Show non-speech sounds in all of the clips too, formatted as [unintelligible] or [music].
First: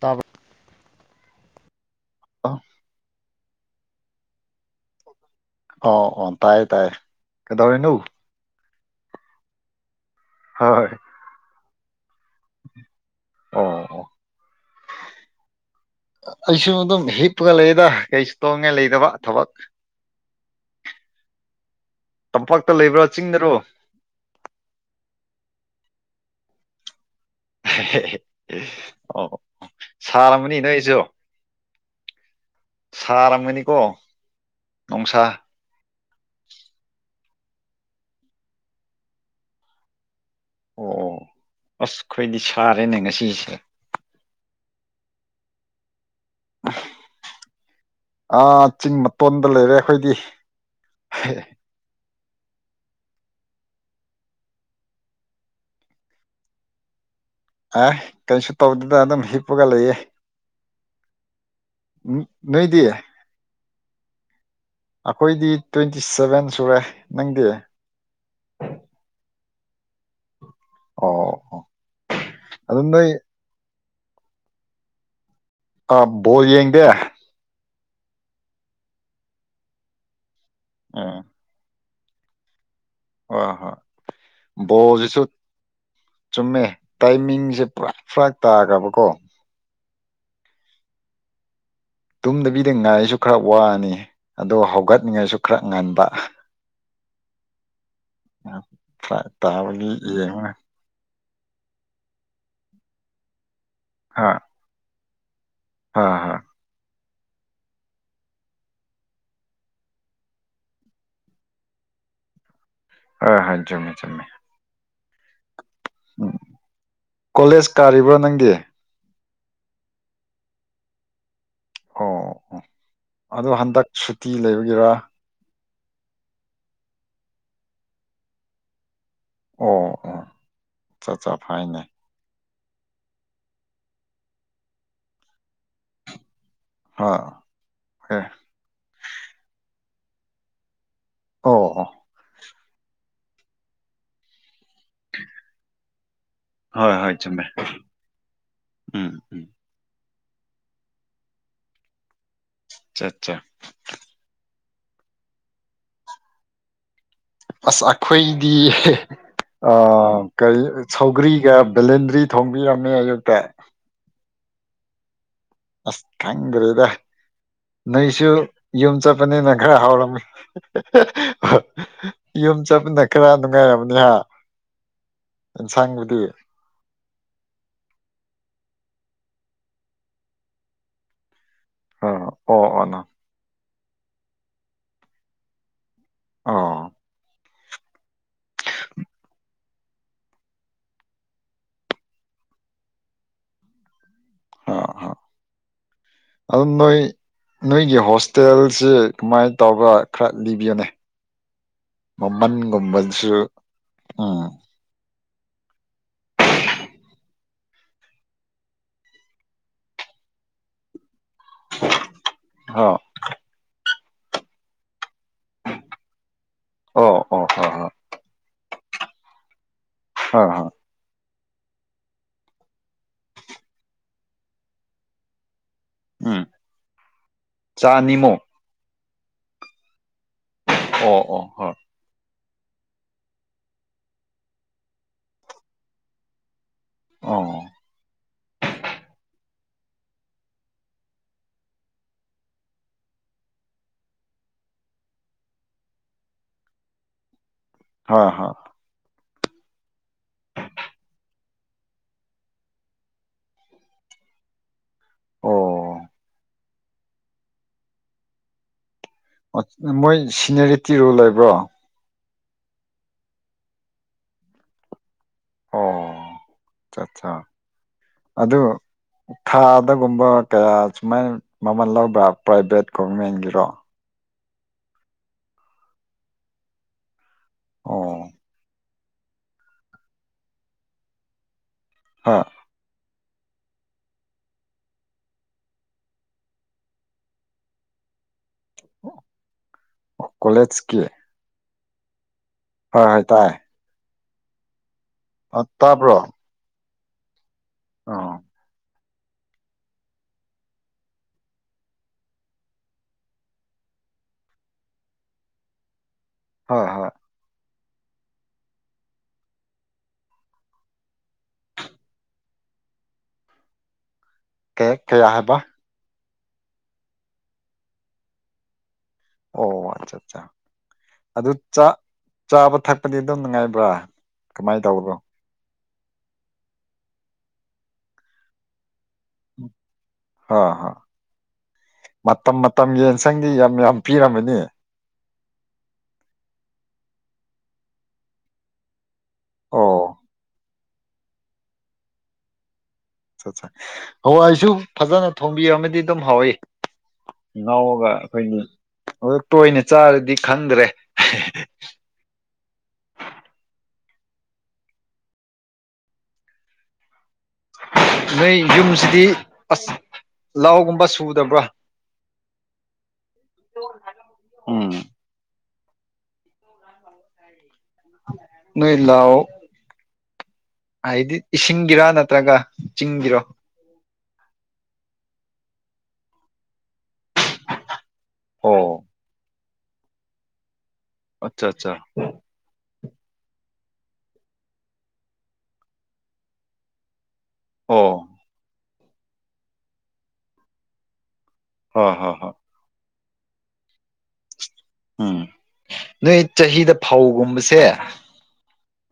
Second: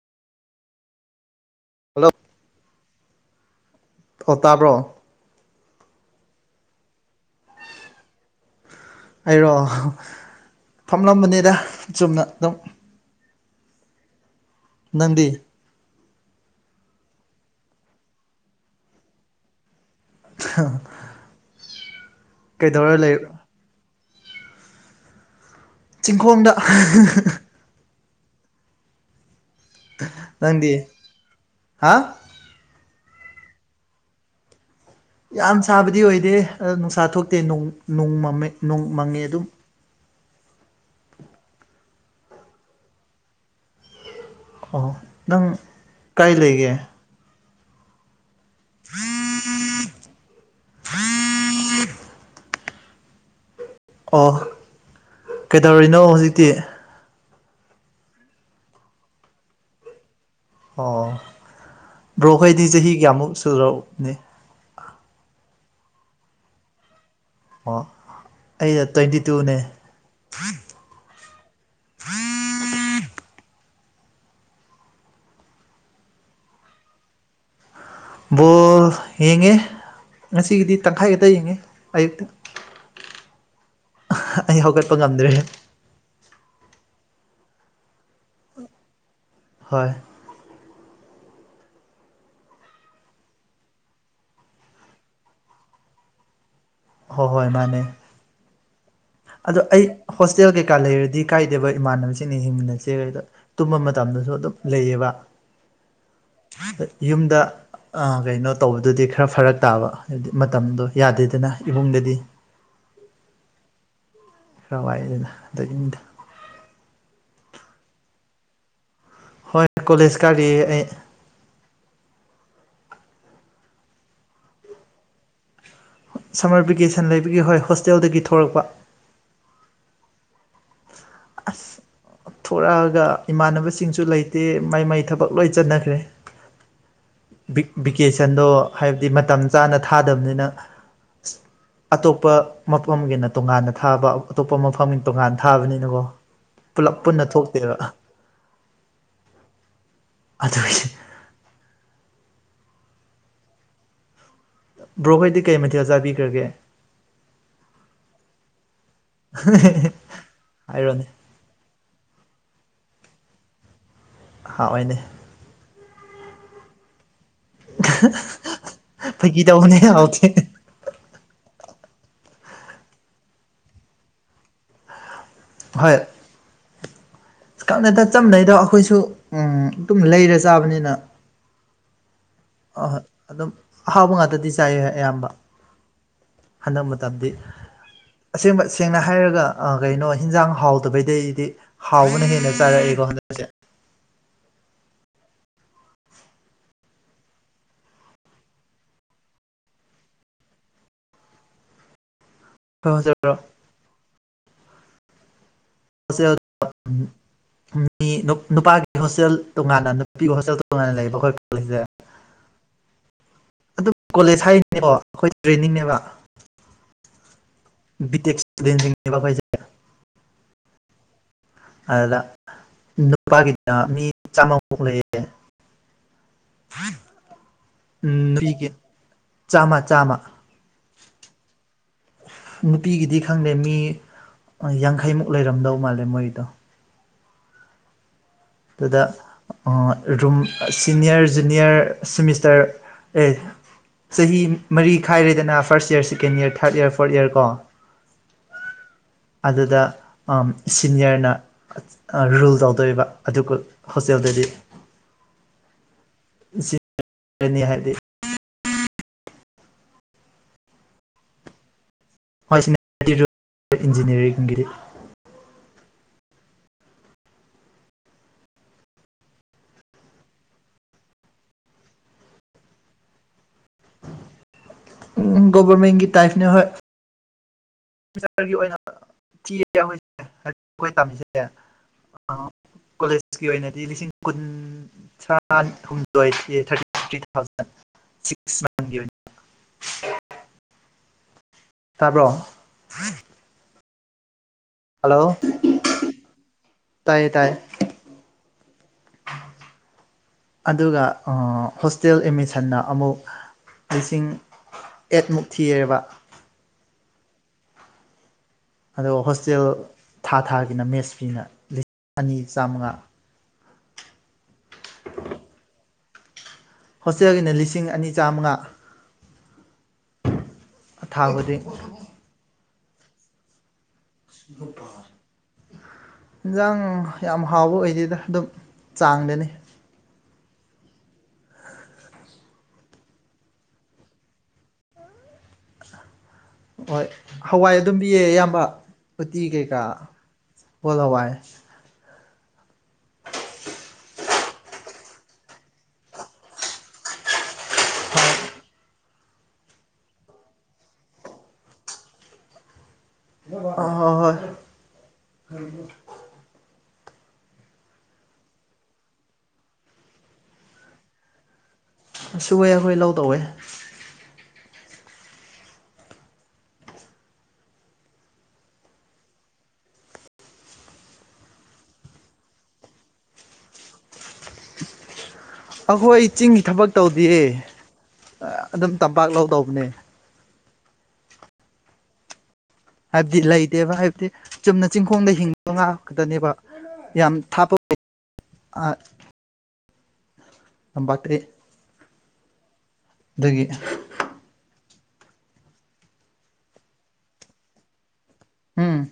ꯇꯕ ꯍꯜꯂꯣ ꯑ ꯑꯣ ꯇꯥꯕ꯭ꯔꯣ ꯑꯣ ꯑꯣ ꯇꯥꯏ ꯇꯥꯏ ꯀꯩꯗꯔꯤꯅꯣ ꯑꯩꯔꯣ ꯍꯣꯏ ꯑꯣ ꯐꯝꯂꯝꯕꯅꯦꯗ ꯆꯨꯝꯅ ꯑꯗꯨꯝ ꯑꯣ ꯅꯗꯤ ꯑꯩꯁꯨ ꯑꯗꯨꯝ ꯍꯤꯞꯄꯒ ꯂꯩꯗ ꯀꯩꯁꯨ ꯇꯣꯡꯉꯦ ꯂꯩꯗꯕ ꯊꯕꯛ ꯑ ꯇꯝꯄꯥꯛꯇ ꯂꯩꯕ꯭ꯔꯥ ꯂꯩ ꯆꯤꯡꯗꯔꯣ ꯆꯤꯡꯈꯣꯡꯗ ꯑꯣ ꯁꯥꯔꯃꯅꯤ ꯅꯣꯏ ꯅꯪꯗꯤ ꯑꯩꯁꯨ ꯍꯥ ꯁꯔ ꯃꯅꯤꯀꯣ ꯅꯅꯨꯡꯁꯥ ꯌꯥꯝ ꯁꯥꯕꯗꯤ ꯑꯣꯏꯗꯦꯍꯦ ꯅꯨꯡꯁꯥ ꯊꯣꯛꯇꯦ ꯅꯣꯡ ꯅꯣꯡ ꯃꯥꯝꯃꯦ ꯅꯣꯡ ꯃꯪꯉꯦ ꯑꯗꯨꯝ ꯑꯣ ꯑꯁ ꯑꯩꯈꯣꯏꯗꯤ ꯁꯥꯔꯦꯅꯦ ꯉꯁꯤꯁꯦ ꯑꯣ ꯅꯪ ꯀꯥꯏ ꯂꯩꯒꯦ ꯑ ꯆꯤꯡ ꯃꯇꯣꯟꯗ ꯂꯩꯔꯦ ꯑꯩꯈꯣꯏꯗꯤ ꯑꯣ ꯀꯩꯗꯧꯔꯤꯅꯣ ꯍꯧꯖꯤꯛꯇꯤ ꯑꯦꯍ ꯀꯩꯁꯨ ꯇꯧꯗꯗꯅ ꯑꯗꯨꯝ ꯍꯤꯞꯄꯒ ꯂꯩꯌꯦ ꯑꯣ ꯕ꯭ꯔꯣꯈꯣꯏꯗꯤ ꯅꯣꯏꯗꯤ ꯆꯍꯤ ꯀꯌꯥꯃꯨꯛ ꯁꯨꯅꯤ ꯑꯩꯈꯣꯏꯗꯤ ꯇ꯭ꯋꯦꯟꯇꯤ ꯁꯚꯦꯟ ꯁꯨꯔꯦ ꯅꯪꯗꯤ ꯑꯣ ꯑꯩ ꯇ꯭ꯋꯦꯟꯇꯤ ꯇꯨꯅꯦ ꯑꯣ ꯑꯣ ꯑꯗꯨꯅ ꯑ ꯕꯣꯜ ꯌꯦꯡꯗꯦ ꯕꯣꯜ ꯌꯦꯡꯉꯦ ꯉꯁꯤꯒꯤꯗꯤ ꯇꯪꯈꯥꯏ ꯎꯝ ꯈꯛꯇ ꯌꯦꯡꯉꯦ ꯑꯌꯨꯛꯇ ꯑ ꯍ ꯑꯩ ꯍꯧꯒꯠꯄ ꯖꯤꯁꯨ ꯉꯝꯗ꯭ꯔꯦ ꯆꯨꯝꯃꯦ ꯇꯥꯏꯃꯤꯡꯁꯦ ꯄꯨꯔꯥ ꯐꯔꯥ ꯇꯥꯈ꯭ꯔꯕꯀꯣ ꯍꯣꯏ ꯇꯨꯝꯗꯕꯤꯗ ꯉꯥꯏꯁꯨ ꯈꯔ ꯋꯥꯅꯤ ꯑꯗꯣ ꯍꯧꯒꯠꯅꯤꯡꯉꯥꯏꯁꯨ ꯈꯔ ꯉꯟꯕ ꯍꯣꯏ ꯍꯣꯏ ꯃꯥꯅꯦ ꯑꯗꯣ ꯇꯥꯕ ꯑꯩ ꯍꯣꯁꯇꯦꯜ ꯀꯩꯀꯥ ꯂꯩꯔꯗꯤ ꯀꯥꯏꯗꯦꯕ ꯏꯃꯥꯟꯅꯕꯁꯤꯡꯅ ꯍꯤꯡꯃꯤꯟꯅꯁꯦ ꯀꯩꯗ ꯇꯨꯝꯕ ꯍꯥ ꯃꯇꯝꯗꯁꯨ ꯑꯗꯨꯝ ꯂꯩꯌꯦꯕ ꯍꯥ ꯍꯥ ꯑꯗ ꯌꯨꯝꯗ ꯀꯩꯅꯣ ꯇꯧꯕꯗꯨꯗꯤ ꯈꯔ ꯐꯔꯛ ꯇꯥꯕ ꯍꯥꯏꯗꯤ ꯃꯇꯝꯗꯣ ꯌꯥꯗꯦꯗꯅ ꯏꯃꯨꯡꯗꯗꯤ ꯑꯥ ꯍꯣꯏꯖꯨꯝꯃꯦ ꯆꯖꯨꯝꯃꯦ ꯈꯔꯋꯥꯏꯗꯅ ꯑꯗꯗ ꯎꯝ ꯀꯣꯂꯦꯖ ꯀꯥꯔꯤꯕ꯭ꯔꯣ ꯅꯪꯗꯤ ꯍꯣꯏ ꯀꯣꯂꯦꯖ ꯀꯥꯔꯤ ꯑꯩ ꯑꯣ ꯑꯣ ꯑꯗꯣ ꯍꯟꯗꯛ ꯁꯨꯇꯤ ꯂꯩꯕꯒꯤꯔ ꯁꯝꯃꯔ ꯚꯦꯀꯦꯁꯟ ꯂꯩꯕꯒꯤ ꯍꯣꯏ ꯍꯣꯁꯇꯦꯜꯗꯒꯤ ꯊꯣꯛꯂꯛꯄ ꯑꯣ ꯑꯣ ꯆꯠ ꯆꯠ ꯐ ꯍꯥꯏꯅꯦ ꯊꯣꯛꯣꯔꯛꯑꯒ ꯏꯃꯥꯟꯅꯕꯁꯤꯡꯁꯨ ꯂꯩꯇꯦ ꯃꯩ ꯃꯩ ꯊꯕꯛ ꯂꯣꯏ ꯆꯟꯅꯈ꯭ꯔꯦ ꯍꯣꯏ ꯑꯦ ꯚꯤꯀꯦꯁꯟꯗꯣ ꯍꯥꯏꯕꯗꯤ ꯃꯇꯝ ꯆꯥꯅ ꯊꯥꯗꯕꯅꯤꯅ ꯑꯣ ꯑꯣ ꯑꯇꯣꯞꯄ ꯃꯐꯝꯒꯤꯅ ꯇꯣꯉꯥꯟꯅ ꯊꯥꯕ ꯑꯇꯣꯞꯄ ꯃꯐꯝ ꯇꯣꯉꯥꯟ ꯊꯥꯕꯅꯤꯅꯀꯣ ꯍꯣꯏ ꯄꯨꯂꯞ ꯍꯣꯏ ꯄꯨꯟꯅ ꯆꯨꯝꯃꯦ ꯊꯣꯛꯇꯦꯕ ꯎꯝ ꯎꯝ ꯑꯗꯨ ꯑꯆꯥ ꯑꯆꯥ ꯕ꯭ꯔꯣꯍꯔꯗꯤ ꯀꯩ ꯃꯊꯦꯜ ꯆꯥꯕꯤꯈ꯭ꯔꯒꯦ ꯑꯁ ꯑꯩꯈꯣꯏꯗꯤ ꯀꯔꯤ ꯍꯥꯏꯔꯣꯅꯦ ꯁꯧꯒ꯭ꯔꯤꯒ ꯕꯦꯂꯦꯟꯗ꯭ꯔꯤ ꯊꯣꯡꯕꯤꯔꯝꯃꯦ ꯑꯌꯨꯛꯇ ꯍꯥꯑꯣꯏꯅꯦ ꯑꯁ ꯈꯪꯗ꯭ꯔꯦꯗ ꯅꯣꯏꯁꯨ ꯌꯨꯝ ꯐꯥꯒꯤ ꯆꯠꯄꯅꯤꯅꯪ ꯈꯔ ꯇꯧꯕꯅꯦ ꯍꯥꯎꯔꯝꯃꯤ ꯍꯥꯎꯇꯦ ꯌꯨꯝ ꯆꯠꯃꯤꯟꯅ ꯈꯔ ꯅꯨꯡꯉꯥꯏꯔꯕꯅꯤꯍ ꯏꯟꯁꯥꯡꯕꯨꯗꯤ ꯀꯪꯅ ꯇ ꯆꯝꯅꯩꯗꯣ ꯑꯩꯈꯣꯏꯁꯨ ꯑꯗꯨꯝ ꯂꯩꯔ ꯆꯥꯕꯅꯤꯅ ꯍ ꯑꯍꯣꯏ ꯑꯗꯨꯝ ꯑꯍꯥꯎꯕ ꯉꯥꯛꯇꯗꯤ ꯆꯥꯏꯨ ꯑꯌꯥꯝꯕ ꯑꯣ ꯍꯟꯅ ꯃꯇꯝꯗꯤ ꯑꯁꯦꯡꯕ ꯁꯦꯡꯅ ꯍꯥꯏꯔꯒ ꯀꯩꯅꯣ ꯍꯤꯟꯖꯥꯡ ꯍꯥꯎꯗꯕꯩꯗꯩꯗꯤ ꯍꯥꯎꯕꯅ ꯍꯦꯟꯅ ꯆꯥꯔꯛꯏꯦꯀꯣ ꯍꯟꯗꯛꯁꯦ ꯍꯥ ꯍꯥ ꯑꯗꯨꯅ ꯅꯣꯏꯒꯤ ꯍꯣꯁꯇꯦꯜꯁꯤ ꯀꯃꯥꯏ ꯇꯧꯕ ꯈꯔ ꯂꯤꯕꯤꯌꯨꯅꯦ ꯑꯩꯈꯣꯏ ꯍꯣꯁꯇꯦꯜ ꯃꯃꯟꯒꯨꯝꯕꯁꯨ ꯎꯝ ꯍꯣꯁꯇꯦꯜ ꯃꯤ ꯅꯨꯄꯥꯒꯤ ꯍꯣꯁꯇꯦꯜ ꯇꯣꯉꯥꯟꯅ ꯅꯨꯄꯤꯒꯤ ꯍꯣꯁꯇꯦꯜ ꯇꯣꯉꯥꯟꯅ ꯂꯩꯕ ꯑꯩꯈꯣꯏ ꯑ ꯑꯗꯨꯝ ꯀꯣꯂꯦꯖ ꯍꯥꯏꯔꯤꯅꯦꯕꯣ ꯑꯩꯈꯣꯏ ꯇ꯭ꯔꯦꯟꯅꯤꯡꯅꯦꯕ ꯑꯣ ꯑꯣ ꯑꯣ ꯑꯣ [unintelligible] ꯑꯈꯣꯏꯁꯦ ꯍ ꯍ ꯑꯗ ꯅꯨꯄꯥꯒꯤꯗ ꯃꯤ ꯆꯥꯝꯃꯃꯨꯛ ꯂꯩꯌꯦ꯫ ꯎꯝ ꯎꯝ ꯆꯥꯅꯤꯃꯨꯛ ꯅꯨꯄꯤꯒꯤꯅ ꯆꯥꯝꯃ ꯆꯥꯝꯃ ꯑꯣ ꯑꯣ ꯍꯣꯏ ꯅꯨꯄꯤꯒꯤꯗꯤ ꯈꯪꯗꯦ ꯃꯤ ꯌꯥꯡꯈꯩꯃꯨꯛ ꯂꯩꯔꯝꯗꯧ ꯃꯥꯜꯂꯦ ꯃꯣꯏꯗꯣ꯫ ꯑꯣ ꯑꯗꯨꯗ ꯔꯨꯝ ꯁꯤꯅꯤꯌꯔ ꯖꯨꯅꯤꯌꯔ ꯁꯤꯃꯤꯁꯇꯔ ꯑꯩ ꯆꯍꯤ ꯃꯔꯤ ꯈꯥꯏꯔꯦꯗꯅ first year second year third year fourth year ꯀꯣ꯫ ꯍ ꯍꯣꯏ ꯑꯗꯨꯗ ꯑꯝ ꯁꯤꯅꯤꯌꯔꯅ ꯑ ꯔꯨꯜ ꯇꯧꯗꯣꯔꯤꯕ꯫ ꯑꯗꯨꯒ ꯍꯣꯁꯇꯦꯜꯗꯗꯤ ꯑꯣ [unintelligible] ꯅꯤ ꯍꯥꯏꯗꯤ ꯃꯣꯏ ꯁꯤꯅꯦꯔꯤꯇꯤ ꯔꯨꯜ ꯂꯩꯕ꯭ꯔꯣ꯫ ꯍꯣꯏ ꯁꯤꯅꯦꯔꯤꯇꯤ ꯔꯨꯜ ꯏꯟꯖꯤꯅꯤꯌꯥꯔꯤꯡꯒꯤꯗꯤ꯫ ꯑꯣ ꯑ ꯑꯠꯆꯥ ꯑꯗꯨ ꯊꯥꯗꯒꯨꯝꯕ ꯀꯌꯥ ꯁꯨꯃꯥꯏꯅ ꯃꯃꯜ ꯂꯧꯕ꯭ꯔꯥ ꯄ꯭ꯔꯥꯏꯚꯦꯠ ꯒꯣꯚꯔꯃꯦꯟꯒꯤꯁꯣ꯫ ꯎꯝ ꯒꯣꯚꯔꯃꯦꯟꯒꯤ ꯇꯥꯏꯞꯅꯦ ꯍꯣꯏ꯫ ꯑꯣ ꯔꯒꯤ ꯑꯣꯏꯅ ꯊꯤ ꯑꯈꯣꯏꯁꯦ ꯑꯈꯣꯏ ꯇꯥꯝꯃꯤꯁꯦ꯫ ꯍꯣꯏ ꯀꯣꯂꯦꯖꯀꯤ ꯑꯣꯏꯅꯗꯤ ꯂꯤꯁꯤꯡ ꯀꯨꯟ ꯆꯥ ꯍꯨꯝꯗꯣꯏꯊꯤ ꯊꯥꯔꯇꯤ ꯐꯤꯇꯤ ꯊꯥꯎꯖꯟ꯫ [unintelligible] ꯀꯣꯂꯦꯖ ꯀꯤ ꯇꯥꯕ꯭ꯔꯣ ꯍꯣꯏ ꯍꯣꯏ ꯇꯥꯏ ꯍꯜꯂꯣ ꯑ ꯇꯥꯕ꯭ꯔꯣ ꯇꯥꯏꯌꯦ ꯇꯥꯏꯌꯦ ꯑꯣ ꯑꯗꯨꯒ ꯑ ꯍꯣꯁꯇꯦꯜ ꯑꯦꯃꯤꯁꯟꯅ ꯑꯃꯨꯛ ꯂꯤꯁꯤꯡ ꯑꯦꯠꯃꯨꯛ ꯊꯤꯌꯦꯕ ꯍꯣꯏ ꯍꯣꯏ ꯑꯗꯨꯒ ꯍꯣꯁꯇꯦꯜ ꯊꯥ ꯊꯥꯒꯤꯅ ꯃꯦꯁ ꯐꯤꯅ ꯂꯤꯁꯤꯡ ꯑꯅꯤ ꯆꯥꯝꯃꯉꯥ꯫ ꯀꯦ ꯀꯌꯥꯥ ꯍꯥꯏꯕ ꯍꯣꯁꯇꯦꯜꯒꯤꯅ ꯂꯤꯁꯤꯡ ꯑꯅꯤ ꯆꯥꯝꯃꯉꯥ꯫ ꯑꯣ ꯑꯠꯆꯥ ꯑꯠꯆꯥ ꯊꯥ ꯑꯗꯨ ꯈꯨꯗꯤꯡ ꯆꯥ ꯆꯥꯕ ꯊꯛꯄꯗꯤ ꯑꯗꯨꯝ ꯅꯨꯡꯉꯥꯏꯕ꯭ꯔꯥ꯫ ꯀꯃꯥꯏꯅ ꯇꯧꯕꯅꯣ [unintelligible] ꯏꯟꯖꯥꯡ ꯌꯥꯝ ꯍꯥꯎꯕ ꯑꯣꯏꯗꯦꯗ ꯑꯗꯨꯝ ꯆꯥꯡꯗꯅꯤ꯫ ꯍꯣ ꯍꯣ [unintelligible] ꯃꯇꯝ ꯃꯇꯝꯒꯤ ꯌꯦꯟꯁꯪꯗꯤ ꯌꯥꯝ ꯌꯥꯝ ꯄꯤꯔꯝꯃꯅꯤ꯫ ꯍꯣꯏ ꯍꯋꯥꯏ ꯑꯗꯨꯝ ꯄꯤꯌꯦ ꯏꯌꯥꯝꯕ ꯎꯇꯤ ꯀꯩꯀꯥ ꯑꯣ ꯁꯒꯨꯜ ꯍꯋꯥꯏ꯫ ꯑꯠꯆꯥ ꯑꯠꯆꯥ ꯍꯋꯥꯏꯁꯨ ꯐꯖꯅ ꯊꯣꯝꯕꯤꯔꯝꯃꯗꯤ ꯑꯗꯨꯝ ꯍꯥꯎꯏ꯫ ꯉꯥꯎꯔꯒ ꯑꯈꯣꯏꯒꯤ ꯑꯗꯨ ꯇꯣꯏꯅ ꯆꯥꯔꯗꯤ ꯈꯪꯗ꯭ꯔꯦ꯫ ꯑ ꯍ ꯍꯣꯏ [unintelligible] ꯎꯝ [unintelligible] ꯅꯣꯏ ꯌꯨꯝꯁꯤꯗꯤ ꯑꯁ ꯂꯥꯎꯒꯨꯝꯕ ꯁꯨꯗꯕ꯭ꯔꯥ ꯁꯨꯋ‌ꯦ ꯑꯩꯈꯣꯏ ꯂꯧ ꯇꯧꯋꯦ ꯎꯝ ꯅꫭꯏ ꯂꯧ ꯍꯥꯏꯗꯤ ꯏꯁꯤꯡꯒꯤꯔꯥ ꯅꯠꯇ꯭ꯔꯒ ꯆꯤꯡꯒꯤꯔꯣ ꯑꯩꯈꯣꯏ ꯆꯤꯡꯒꯤ ꯊꯕꯛ ꯇꯧꯗꯤꯌ‌ꯦ ꯑꯣ ꯑꯗꯨꯝ ꯇꯝꯄꯥꯛ ꯂꯧꯇꯧꯕꯅꯦ ꯑꯠꯆꯥ ꯑꯠꯆꯥ ꯍꯥꯏꯕꯗꯤ ꯂꯩꯇꯦꯕ ꯍꯥꯏꯕꯗꯤ ꯆꯨꯝꯅ ꯆꯤꯡꯈꯣꯡꯗ ꯍꯤꯡꯕ ꯉꯥꯛꯀꯗꯅꯦꯕ [unintelligible] ꯌꯥꯝ ꯊꯥꯞꯄ ꯑꯣ ꯑꯥ ꯊꯝꯄꯥꯛꯇꯗꯤ ꯍ ꯍ ꯍ [unintelligible] ꯑꯗꯒꯤ ꯎꯝ ꯅꯣꯏ ꯆꯍꯤꯗ ꯐꯧꯒꯨꯝꯕꯁꯦ ꯎꯝ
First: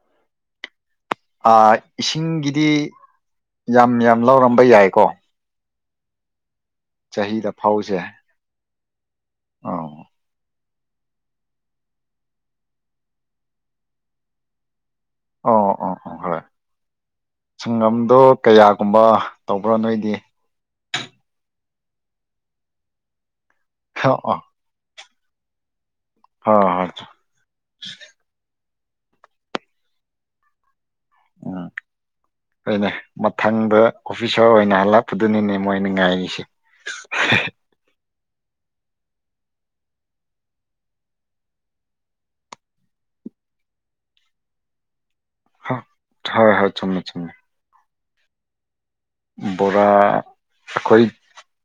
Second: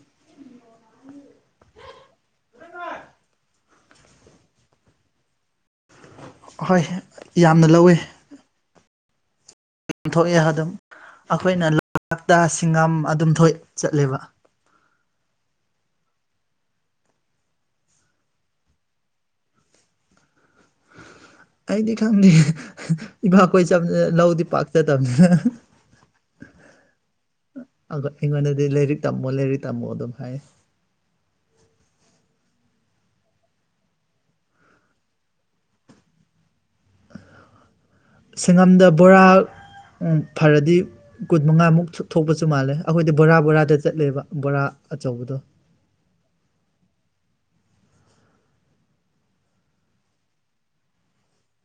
ꯑꯥ ꯏꯁꯤꯡꯒꯤꯗꯤ ꯌꯥꯝ ꯌꯥꯝ ꯂꯧꯔꯝꯕ ꯌꯥꯏꯀꯣ ꯑꯈꫭꯏ ꯆꯍꯤꯗ ꯐꯥꯎꯁꯦ ꯊꯣꯛꯑꯦ ꯑꯗꯨꯝ ꯑꯩꯈꯣꯏꯅ ꯂꯥꯛꯇ [unintelligible] ꯁꯤꯡꯉꯝ ꯑꯗꯨꯝ ꯊꯣꯛ ꯆꯠꯂꯦꯕ ꯑꯣ ꯑꯣ ꯑꯣ ꯍꯣꯏ ꯁꯪꯉꯥꯝꯗꯣ ꯀꯌꯥꯒꯨꯝꯕ ꯇꯧꯕ꯭ꯔꯥ ꯅꯣꯏꯗꯤ ꯑꯩꯗꯤ ꯈꯪꯗꯦ ꯏꯕꯥ ꯀꯣꯏ ꯆꯝꯅꯤꯅ ꯑꯣ [unintelligible] ꯑꯣ ꯂꯧꯗꯤ ꯄꯥꯛꯆꯗꯕꯅꯤ ꯍ ꯍꯣꯏ ꯑꯩꯉꯣꯟꯗꯗꯤ ꯂꯥꯏꯔꯤꯛ ꯇꯝꯃꯣ ꯂꯥꯏꯔꯤꯛ ꯇꯝꯃꯣ ꯑꯗꯨꯝ ꯍꯥꯏ ꯎꯝ ꯍꫭꯏꯅꯦ ꯃꯊꯪꯗ ꯑꯣꯐꯤꯁꯔ ꯑꯣꯏꯅ ꯍꯜꯂꯛꯄꯗꯨꯅꯤꯅꯦ ꯃꯣꯏꯅ ꯉꯥꯏꯔꯤꯁꯦ [unintelligible] ꯁꯪꯉꯝꯗ ꯕꯣꯔꯥ ꯎꯝ ꯐꯔꯗꯤ ꯀꯨꯟ ꯃꯉꯥꯃꯨꯛꯁꯨ ꯊꯣꯛꯄꯁꯨ ꯃꯥꯜꯂꯦ ꯑꯩꯈꯣꯏꯗꯤ ꯕꯣꯔꯥ ꯕꯣꯔꯥꯗ ꯆꯠꯂꯦꯕ ꯕꯣꯔꯥ ꯑꯆꯧꯕꯗꯣ ꯍꯣꯏ ꯍꯣꯏ ꯆꯨꯝꯃꯦ ꯆꯨꯝꯃꯦ ꯕꯣꯔꯥ ꯑꯩꯈꯣꯏ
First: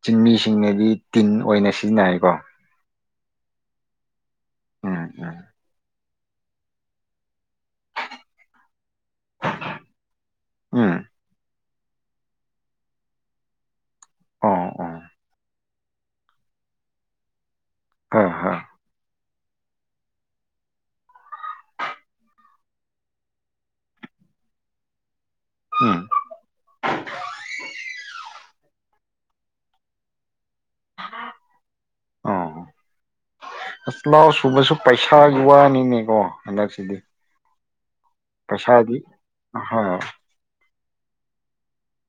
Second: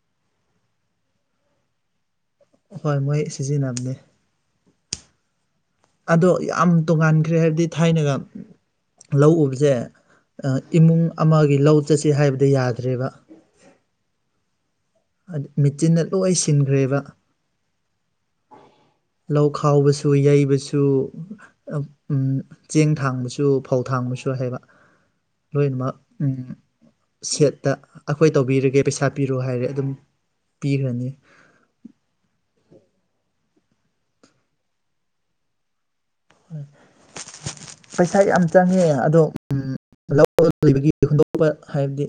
ꯆꯤꯡꯃꯤꯁꯤꯡꯅꯗꯤ ꯇꯤꯟ ꯑꯣꯏꯅ ꯁꯤꯖꯤꯟꯅꯩꯀꯣ ꯍꯣꯏ ꯃꯣꯏ ꯁꯤꯖꯤꯟꯅꯕꯅꯦ ꯎꯝ ꯎꯝ ꯑꯗꯣ ꯌꯥꯝ ꯇꯣꯉꯥꯟꯈ꯭ꯔꯦ ꯍꯥꯏꯕꯗꯤ ꯊꯥꯏꯅꯒ ꯂꯧ ꯎꯕꯖꯦ ꯎꯝ ꯏꯃꯨꯡ ꯑꯃꯒꯤ ꯂꯧ ꯆꯠꯁꯤ ꯍꯥꯏꯕꯗꯤ ꯌꯥꯗ꯭ꯔꯦꯕ ꯑꯣ ꯑꯣ ꯃꯦꯆꯤꯟꯅ ꯂꯣꯏ ꯁꯤꯟꯈ꯭ꯔꯦꯕ ꯍ ꯍ [unintelligible] ꯂꯧ ꯈꯥꯎꯕꯁꯨ ꯌꯩꯕꯁꯨ ꯎꯝ ꯆꯦꯡ ꯊꯥꯡꯕꯁꯨ ꯐꯧ ꯊꯥꯡꯕꯁꯨ ꯍꯥꯏꯕ ꯂꯣꯏꯅꯃꯛ ꯎꯝ ꯁꯦꯠꯇ ꯑꯩꯈꯣꯏ ꯇꯧꯕꯤꯔꯒꯦ ꯄꯩꯁꯥ ꯄꯤꯔꯣ ꯍꯥꯏꯔꯦ ꯑꯗꯨꯝ ꯄꯤꯔꯅꯤ ꯑ ꯂꯥꯎ ꯁꯨꯕꯁꯨ ꯄꯩꯁꯥꯒꯤ ꯋꯥꯅꯤꯅꯦꯀꯣ ꯍꯟꯗꯛꯁꯤꯗꯤ ꯄꯩꯁꯥ ꯌꯥꯝ ꯆꯪꯉꯦ ꯄꯩꯁꯥꯗꯤ ꯑꯗꯣ ꯍꯣꯏ ꯂꯧ ꯂꯩꯕꯒꯤ ꯍꯨꯟꯗꯣꯛꯄ ꯍꯥꯏꯕꯗꯤ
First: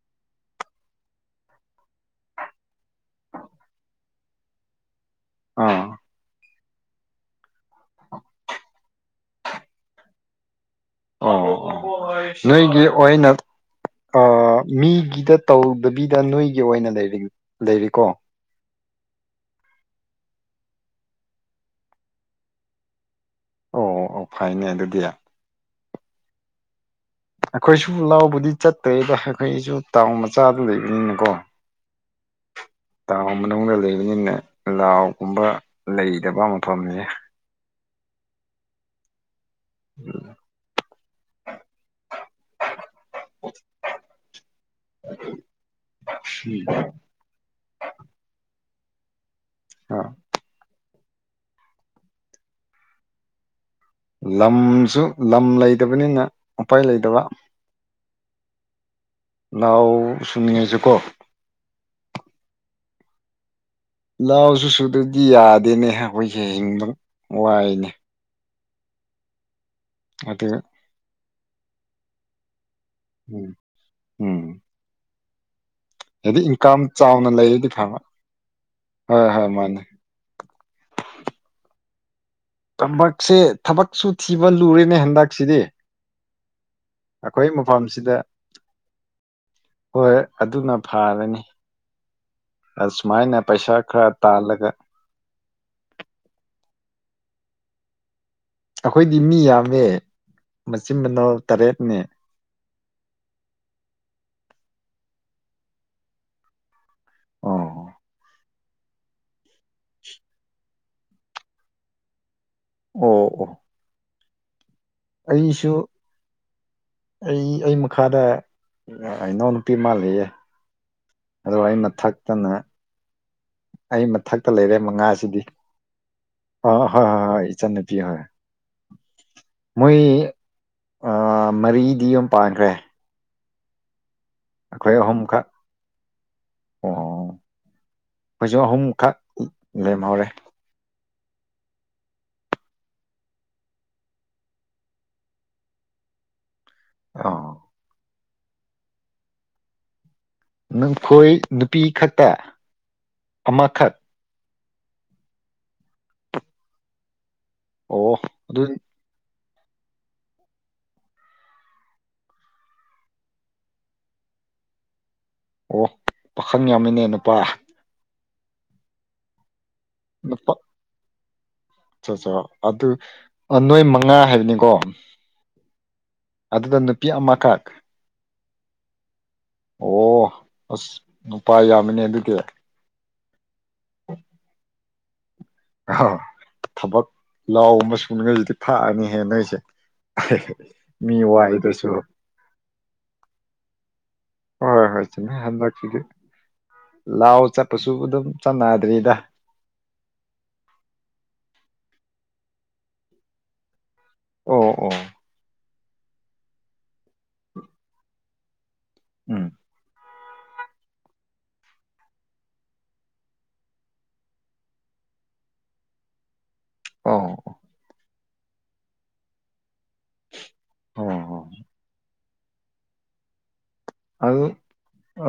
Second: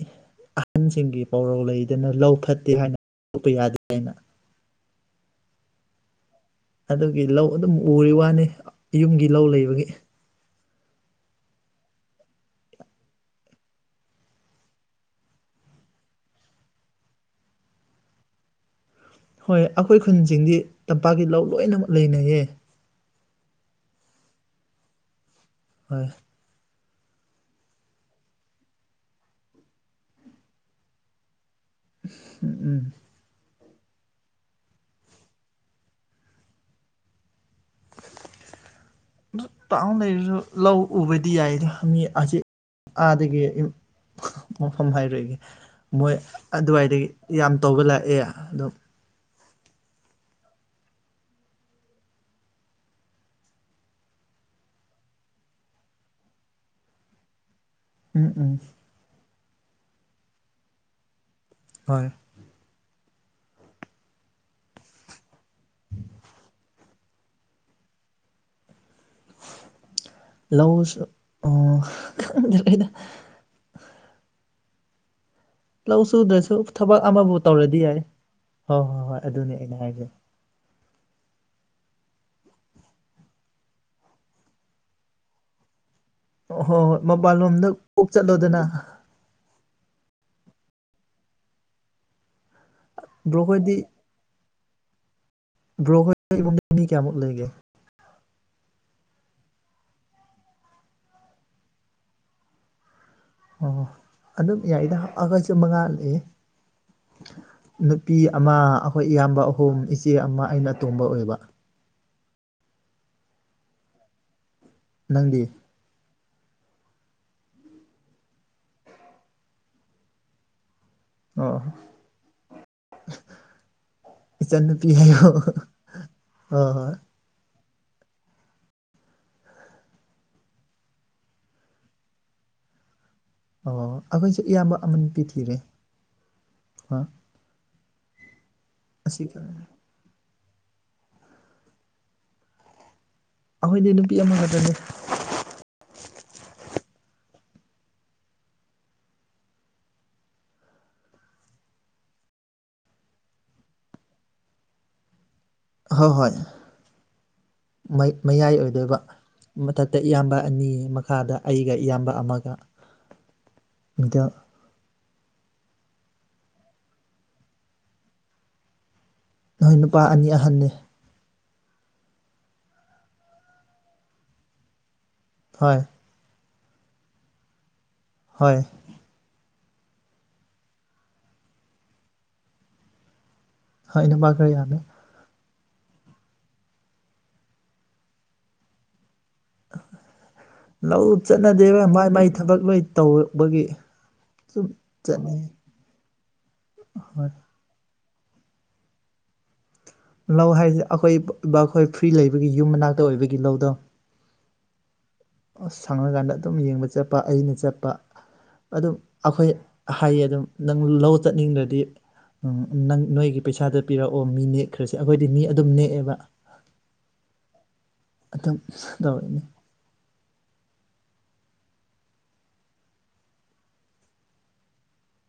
ꯑꯍꯟꯁꯤꯡꯒꯤ ꯄꯥꯎꯔꯧ ꯂꯩꯗꯅ ꯂꯧ ꯐꯠꯇꯦ ꯍꯥꯏꯅ ꯂꯧꯣꯛꯄ ꯌꯥꯗꯦ ꯑꯩꯅ ꯑꯥ ꯑꯗꯨꯒꯤ ꯂꯧ ꯑꯗꯨꯝ ꯎꯔꯤ ꯋꯥꯅꯤ ꯌꯨꯝꯒꯤ ꯂꯧ ꯂꯩꯕꯒꯤ ꯑ ꯅꯣꯏꯒꯤ ꯑꯣꯏꯅ ꯃꯤꯒꯤꯗ ꯇꯧꯗꯕꯤꯗ ꯅꯣꯏꯒꯤ ꯑꯣꯏꯅꯔꯤ ꯂꯩꯔꯤꯀꯣ ꯍꯣꯏ ꯑꯩꯈꯣꯏ ꯈꯨꯟꯁꯤꯡꯗꯤ ꯇꯝꯄꯥꯛꯀꯤ ꯂꯧ ꯂꯣꯏꯅꯃꯛ ꯂꯩꯅꯩꯌꯦ ꯑꯣ ꯑꯣ ꯑꯣ ꯐꯥꯏꯅꯦ ꯑꯗꯨꯗꯤ ꯍꯣꯏ ꯑꯩꯈꯣꯏꯁꯨ ꯂꯥꯎꯕꯨꯗꯤ ꯆꯠꯇꯣꯏꯕ ꯑꯩꯈꯣꯏꯁꯨ ꯇꯥꯎꯟ ꯃꯆꯥꯗ ꯂꯩꯕꯅꯤꯅꯀꯣ ꯎꯝ ꯎꯝ ꯇꯥꯎꯟ ꯃꯅꯨꯡꯗ ꯂꯩꯕꯅꯤꯅ ꯂꯥꯎꯒꯨꯝꯕ ꯂꯩꯇꯕ ꯃꯐꯝꯅꯤ ꯇꯥꯎꯅ ꯂꯩꯔꯁꯨ ꯂꯧ ꯎꯕꯗꯤ ꯌꯥꯏꯗ ꯃꯤ ꯍꯧꯖꯤꯛ ꯑꯥꯗꯒꯤ ꯃꯐꯝ ꯍꯥꯏꯔꯛꯑꯒꯦ ꯃꯣꯏ ꯑꯗꯨꯋꯥꯏꯗꯒꯤ ꯌꯥꯝ ꯇꯧꯕ ꯂꯥꯛꯑꯦ ꯑꯗꯨꯝ ꯑ [unintelligible] ꯂꯝꯁꯨ ꯂꯝ ꯂꯩꯇꯕꯅꯤꯅ ꯎꯄꯥꯏ ꯂꯩꯇꯕ ꯎꯝ ꯎꯝ ꯂꯅꯥꯎ ꯁꯨꯡꯉꯖꯀꯣ ꯍꯣꯏ ꯂꯥꯎꯁꯨ ꯁꯨ ꯑꯗꯨꯗꯤ ꯌꯥꯗꯦꯅꯦ ꯑꯩꯈꯣꯏꯁꯦ ꯍꯤꯡꯕ ꯋꯥꯏꯅꯦ ꯑꯗꯨ ꯂꯎꯁ ꯑ ꯎꯝ ꯎꯝ ꯂꯧ ꯍꯥꯏꯗꯤ ꯁꯨꯗ꯭ꯔꯁꯨ ꯏꯟꯀꯝ ꯊꯕꯛ ꯆꯥꯎꯅ ꯑꯃꯕꯨ ꯂꯩꯔꯗꯤ ꯇꯧꯔꯗꯤ ꯐꯕ ꯌꯥꯏ ꯍꯣꯏ ꯍꯣꯏ ꯍꯣꯏ ꯑꯗꯨꯅꯤ ꯑꯩꯅ ꯍꯥꯏꯖꯩ ꯊꯕꯛꯁꯦ ꯊꯕꯛꯁꯨ ꯊꯤꯕ ꯂꯨꯔꯦꯅꯦ ꯍꯟꯗꯛꯁꯤꯗꯤ ꯍꯣꯏ ꯍꯣꯏ ꯃꯄꯥꯟ ꯑꯩꯈꯣꯏ ꯂꯣꯝꯗ ꯀꯣꯛ ꯃꯐꯝꯁꯤꯗ ꯆꯠꯂꯣꯗꯅ ꯍꯣꯏ ꯑꯗꯨꯅ ꯐꯥꯔꯅꯤ ꯑꯁꯨꯃꯥꯏꯅ ꯕ꯭ꯔꯣꯈꯣꯏꯗꯤ ꯄꯩꯁꯥ ꯈꯔ ꯇꯥꯜꯂꯒ ꯭ꯔꯣꯍ ꯃꯤ ꯀꯌꯥꯃꯨꯛ ꯂꯩꯒꯦ ꯑꯩꯈꯣꯏꯗꯤ ꯃꯤ ꯌꯥꯝꯃꯦ ꯃꯆꯤꯟ ꯃꯅꯥꯎ ꯇꯔꯦꯠꯅꯦ ꯑꯣ ꯑꯗꯨꯝ ꯌꯥꯏꯗ ꯍꯞꯑꯒꯁꯨ ꯃꯉꯥꯜꯂꯑꯦ ꯑꯣ ꯅꯨꯄꯤ ꯑꯃ ꯑꯩꯈꯣꯏ ꯏꯌꯥꯝꯕ ꯑꯍꯨꯝ ꯏꯆꯦ ꯑꯃ ꯑꯩꯅ ꯑꯇꯣꯕ ꯑꯣꯏꯕ ꯑꯣ ꯑꯣ ꯅꯪꯗꯤ ꯑꯩꯁꯨ ꯑꯩ ꯑꯩ ꯃꯈꯥꯗ ꯏꯅꯥꯎꯅꯨꯄꯤ ꯃꯥ ꯂꯩꯌꯦ ꯑꯗꯣ ꯑꯣ ꯑ ꯃꯊꯛꯇꯅ [unintelligible] ꯑꯩ ꯃꯊꯛꯇ ꯂꯩꯔꯦ ꯏꯆꯟꯅꯨꯄꯤ ꯍꯥꯏꯌꯣ ꯃꯉꯥꯁꯤꯗꯤ ꯍꯣꯏ ꯑ ꯍꯣꯏ ꯍꯣꯏ ꯍꯣꯏ ꯏꯆꯟꯟꯅꯨꯄꯤ ꯍꯣꯏ ꯃꯣꯏ ꯃꯔꯤꯗꯤ ꯑꯃ ꯄꯥꯟꯈ꯭ꯔꯦ ꯑ ꯑꯩꯈꯣꯏꯁꯨꯦ ꯏꯌꯥꯝꯕ ꯑꯩꯈꯣꯏ ꯑꯃ ꯑꯍꯨꯝꯈꯛ ꯄꯤꯊꯤꯔꯦ ꯑ ꯍꯧꯣꯏꯁꯨꯛ ꯑꯍꯨꯝꯈꯛ ꯑꯁꯤ ꯂꯩꯦꯝꯍꯧꯔꯦ ꯑꯩꯈꯣꯏꯗꯤ ꯅꯨꯄꯤ ꯑꯃꯈꯛꯇꯅꯤ ꯑ [unintelligible] ꯅꯈꯣꯏ ꯅꯨꯄꯤ ꯈꯛꯇ ꯑꯃꯈꯛ ꯑꯍꯣꯏ ꯍꯣꯏ ꯑꯣ ꯃꯌꯥꯏ ꯑꯗꯨ ꯑꯣꯏꯗꯣꯏꯕ ꯃꯊꯛꯇ ꯏꯌꯥꯝꯕ ꯑꯅꯤ ꯃꯈꯥꯗ ꯑꯩꯒ ꯏꯌꯥꯝꯕ ꯑꯃꯒꯗ ꯑꯣ ꯄꯥꯈꯪ ꯌꯥꯝꯃꯤꯅꯦ ꯅꯨꯄꯥ ꯅꯣꯏ ꯅꯨꯄꯥ ꯑꯅꯤ ꯅꯨꯄꯥ ꯑꯍꯟꯅꯅꯤ ꯑꯆꯥ ꯑꯠꯆꯥ ꯑꯗꯨ ꯅꯣꯏ ꯃꯉꯥ ꯍꯥꯏꯕꯅꯤꯀꯣ ꯍ ꯑꯗꯨꯗ ꯅꯨꯄꯤ ꯑꯃꯈꯛ ꯍꯣꯏ ꯑꯣ ꯑꯁ ꯅꯨꯄꯥ ꯌꯥꯝꯕꯅꯦ ꯑꯗꯨꯒꯤ ꯍ ꯏꯅ ꯃꯥ ꯀ꯭ꯔ ꯌꯥꯅ ꯑ ꯊꯕꯛ ꯂꯥꯎ ꯑꯃꯁꯨꯡ ꯁꯨꯅꯤꯉꯁꯤꯗꯤ ꯊꯥꯛꯑꯅꯤ ꯍꯦꯟꯅꯔꯤꯁꯦ ꯂꯧ ꯆꯠꯅꯗꯦꯕ ꯃꯥꯏ ꯃꯥꯏ ꯊꯕꯛ ꯂꯣꯏ ꯇꯧꯔꯛꯧꯕꯒꯤ ꯍꯣꯏ ꯍꯣꯏ ꯍꯣꯏ ꯆꯨꯝꯃꯦ ꯍꯟꯗꯛꯁꯤꯗꯤ ꯍꯣꯏ ꯂꯥꯎ ꯆꯠꯄꯁꯨ ꯑꯗꯨꯝ ꯆꯥꯟꯅꯗ꯭ꯔꯤꯗ ꯂꯧ ꯍꯥꯏꯁꯦ ꯑꯩꯈꯣꯏ ꯑꯩꯈꯣꯏ ꯐ꯭ꯔꯤ ꯂꯩꯕꯒꯤ ꯌꯨꯝ ꯃꯅꯥꯛꯇ ꯑꯣꯏꯕꯒꯤ ꯂꯧꯗꯣ ꯑꯣ ꯑꯣ ꯁꯪꯅꯀꯥꯟꯗ ꯑꯗꯨꯝ ꯌꯦꯡꯕ ꯆꯠꯄ ꯑꯩꯅ ꯆꯠꯄ ꯑꯗꯨꯝ ꯎꯝ ꯑꯩꯈꯣꯏ ꯍꯥꯏꯌꯦ ꯑꯗꯨꯝ ꯅꯪ ꯂꯧ ꯆꯠꯅꯤꯡꯗ꯭ꯔꯗꯤ ꯎꯝ ꯅꯪ ꯅꯣꯏꯒꯤ ꯄꯩꯁꯥꯗ ꯄꯤꯔꯛꯑꯣ ꯃꯤ ꯅꯦꯛꯈ꯭ꯔꯁꯦ ꯑꯩꯈꯣꯏꯗꯤ ꯃꯤ ꯑꯗꯨꯝ ꯅꯦꯛꯑꯦꯕ ꯑ ꯑꯗꯨꯝ ꯇꯧꯔꯤꯛꯅꯤ ꯑꯣ ꯑꯗꯨ ꯑ